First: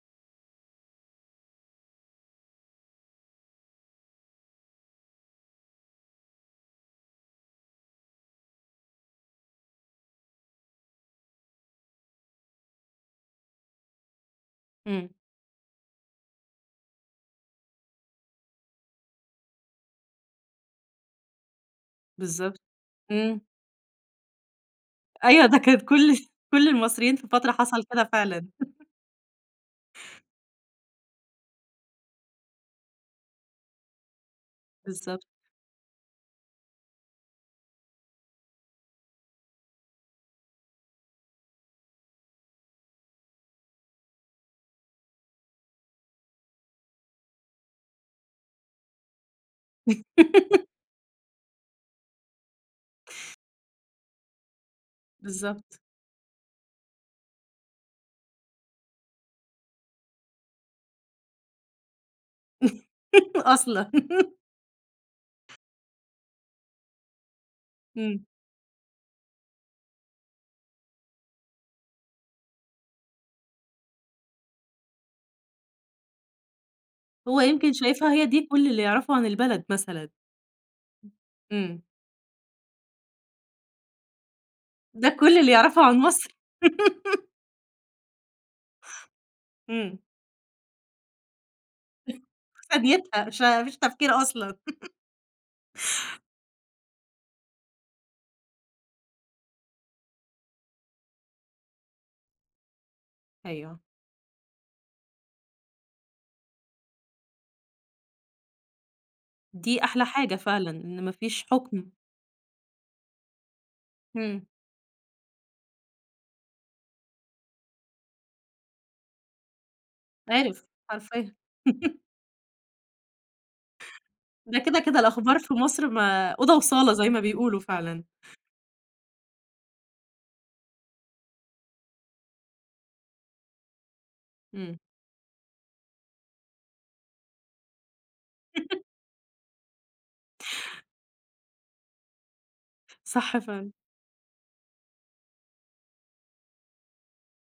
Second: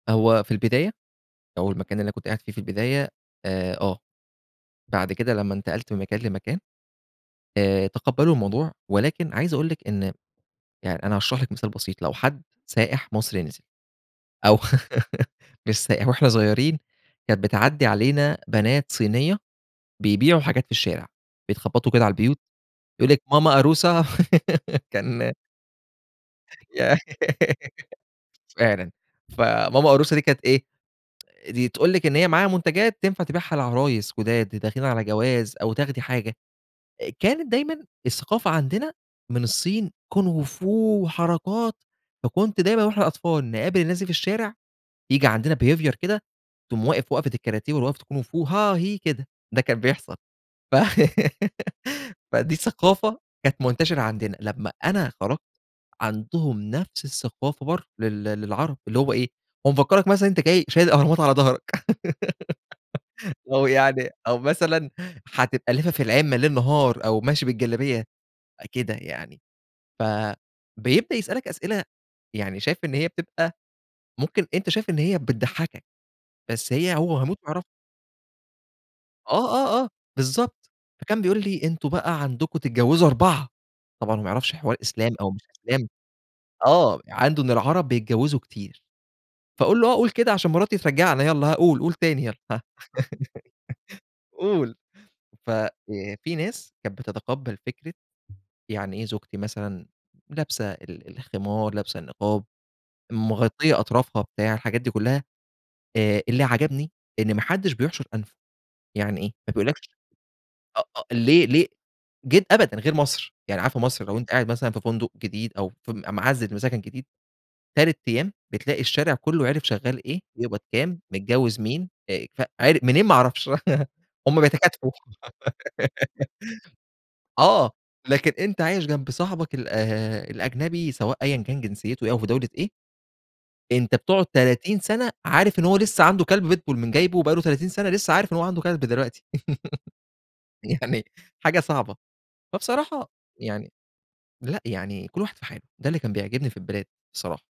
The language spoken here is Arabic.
هو في البداية أو المكان اللي أنا كنت قاعد فيه في البداية آآ آه. بعد كده لمّا انتقلت من مكان لمكان آآ تقَبلّوا الموضوع، ولكن عايز أقول لِك إن يع أنا هاشرح لِك مثال بسيط، لو حد سائح مصري نزِل أو إمم. مش سائح، وإحنا صغيرين كانت بتعدِّي علينا بنات صينية بيبيعوا حاجات في الشارع، بيتخبَّطوا كده على البيوت بالضبط. يقول لِك: إمم. "ماما أروّسة" كان أيوه ده كانت كل كل ي المصريين، في فترة حصل كده فعلًا فعلًا. فماما أروّسة دي كانت إيه؟ دي تقول لِك إن هي معاها منتجات تنفع تبيعها لعرايس جُداد د داخلين على بالضبط. جواز أو تاخدي حاجة، كانت دايمًا الثقافة عندنا من الصين كونغو فو وحركات، فكنت دايمًا وإحنا أطفال نقابل الناس دي في الشارع ييجي عندنا behaviour كده تقوم واقف وقفة الكاراتيه والّا وقفة الكونغو فو ها هِيْ، كده، ده كان بيحصل. ف فدي ثقافة كانت منتشرة عندنا، لمّا أنا خرَجت. بالضبط. عندهم نفس الثقافة برّه لل للعرب اللي هو إيه، هو مفكَّرَك مثلًا أنت جاي شايل الأهرامات على ضهرك، أو أصلًا يعني أو مثلًا هتبقى لافِف العِمَّة ليل نهار أو ماشي بالجلابية إمم. كده يعني. فبيبدأ يسألك أسئلة، يعني شايف إن هي بتبقى ممكن أنت شايف إن هي بتضحكك، بس هي هو هيموت هو ويعرفها. يمكن شايفها هي دي، كل اللي يعرفه عن آه، البلد آه، آه مثلًا. بالضبط. فكان بيقول لي: إمم. "أنتم بقى عندكم تتجوزوا أربعة"، طبعًا هو ما يعرفش حوار ده إسلام أو كل مش اللي يعرفه إسلام عن مصر؟ آه عنده إن العرب بيتجوزوا كتير، فاقول له: "آه إمم. قل كده عشان مراتي ترجَّعنا يالّا ها قل، قل في تاني يالّا هه ثانيتها فما فيش تفكير أصلًا، قل، ففي فيه ناس كانت بتتقبَّل فكرة يعني إيه زوجتي مثلًا لابسة ال الخمار، لابسة النقاب، مغطية أيوه. أطرافها بتاع، حاجات دي كلّها، آآ اللي عجبني إن ما حدش بيحشُر أنفه، يعني إيه، ما دي بيقولكش أحلى حاجة فعلًا. أأ إن ما فيش ليه ليه حُكم. جد أبدًا غير مصر، يعني عارفة مصر لو أنت إمم. قاعد مثلًا في فندق جديد أو فم معزِّل وساكن جديد، 3 أيام بِتلاقي الشارع كلّه عرِِف شغال إيه؟ بيقبض عرِِف. كام؟ حرفيًا، متجوز مين؟ أ ك عر منين ما أعرفش، هُم ده كده، بيتكاتفوا، كده الأخبار في مصر، ما أوضة وصالة زي ما بيقولوا آه، فعلًا. لكن أنت عايش جنب صاحبك ال آآ الأجنبي سواء أيًا كان جنسيته إيه، أو في دولة إيه أنت بتقعد إمم. 30 سنة عارف إن هو لسه عنده كلب بيتبول م جايبه وبقى له 30 سنة، لسه عارف إن هو عنده كلب دلوقتي، يعني، حاجة صعبة. فبصراحة صح يعني فعلًا. لأ، يعني كل واحد في حالُه، ده اللي كان بيعجبني في البلاد، بصراحة.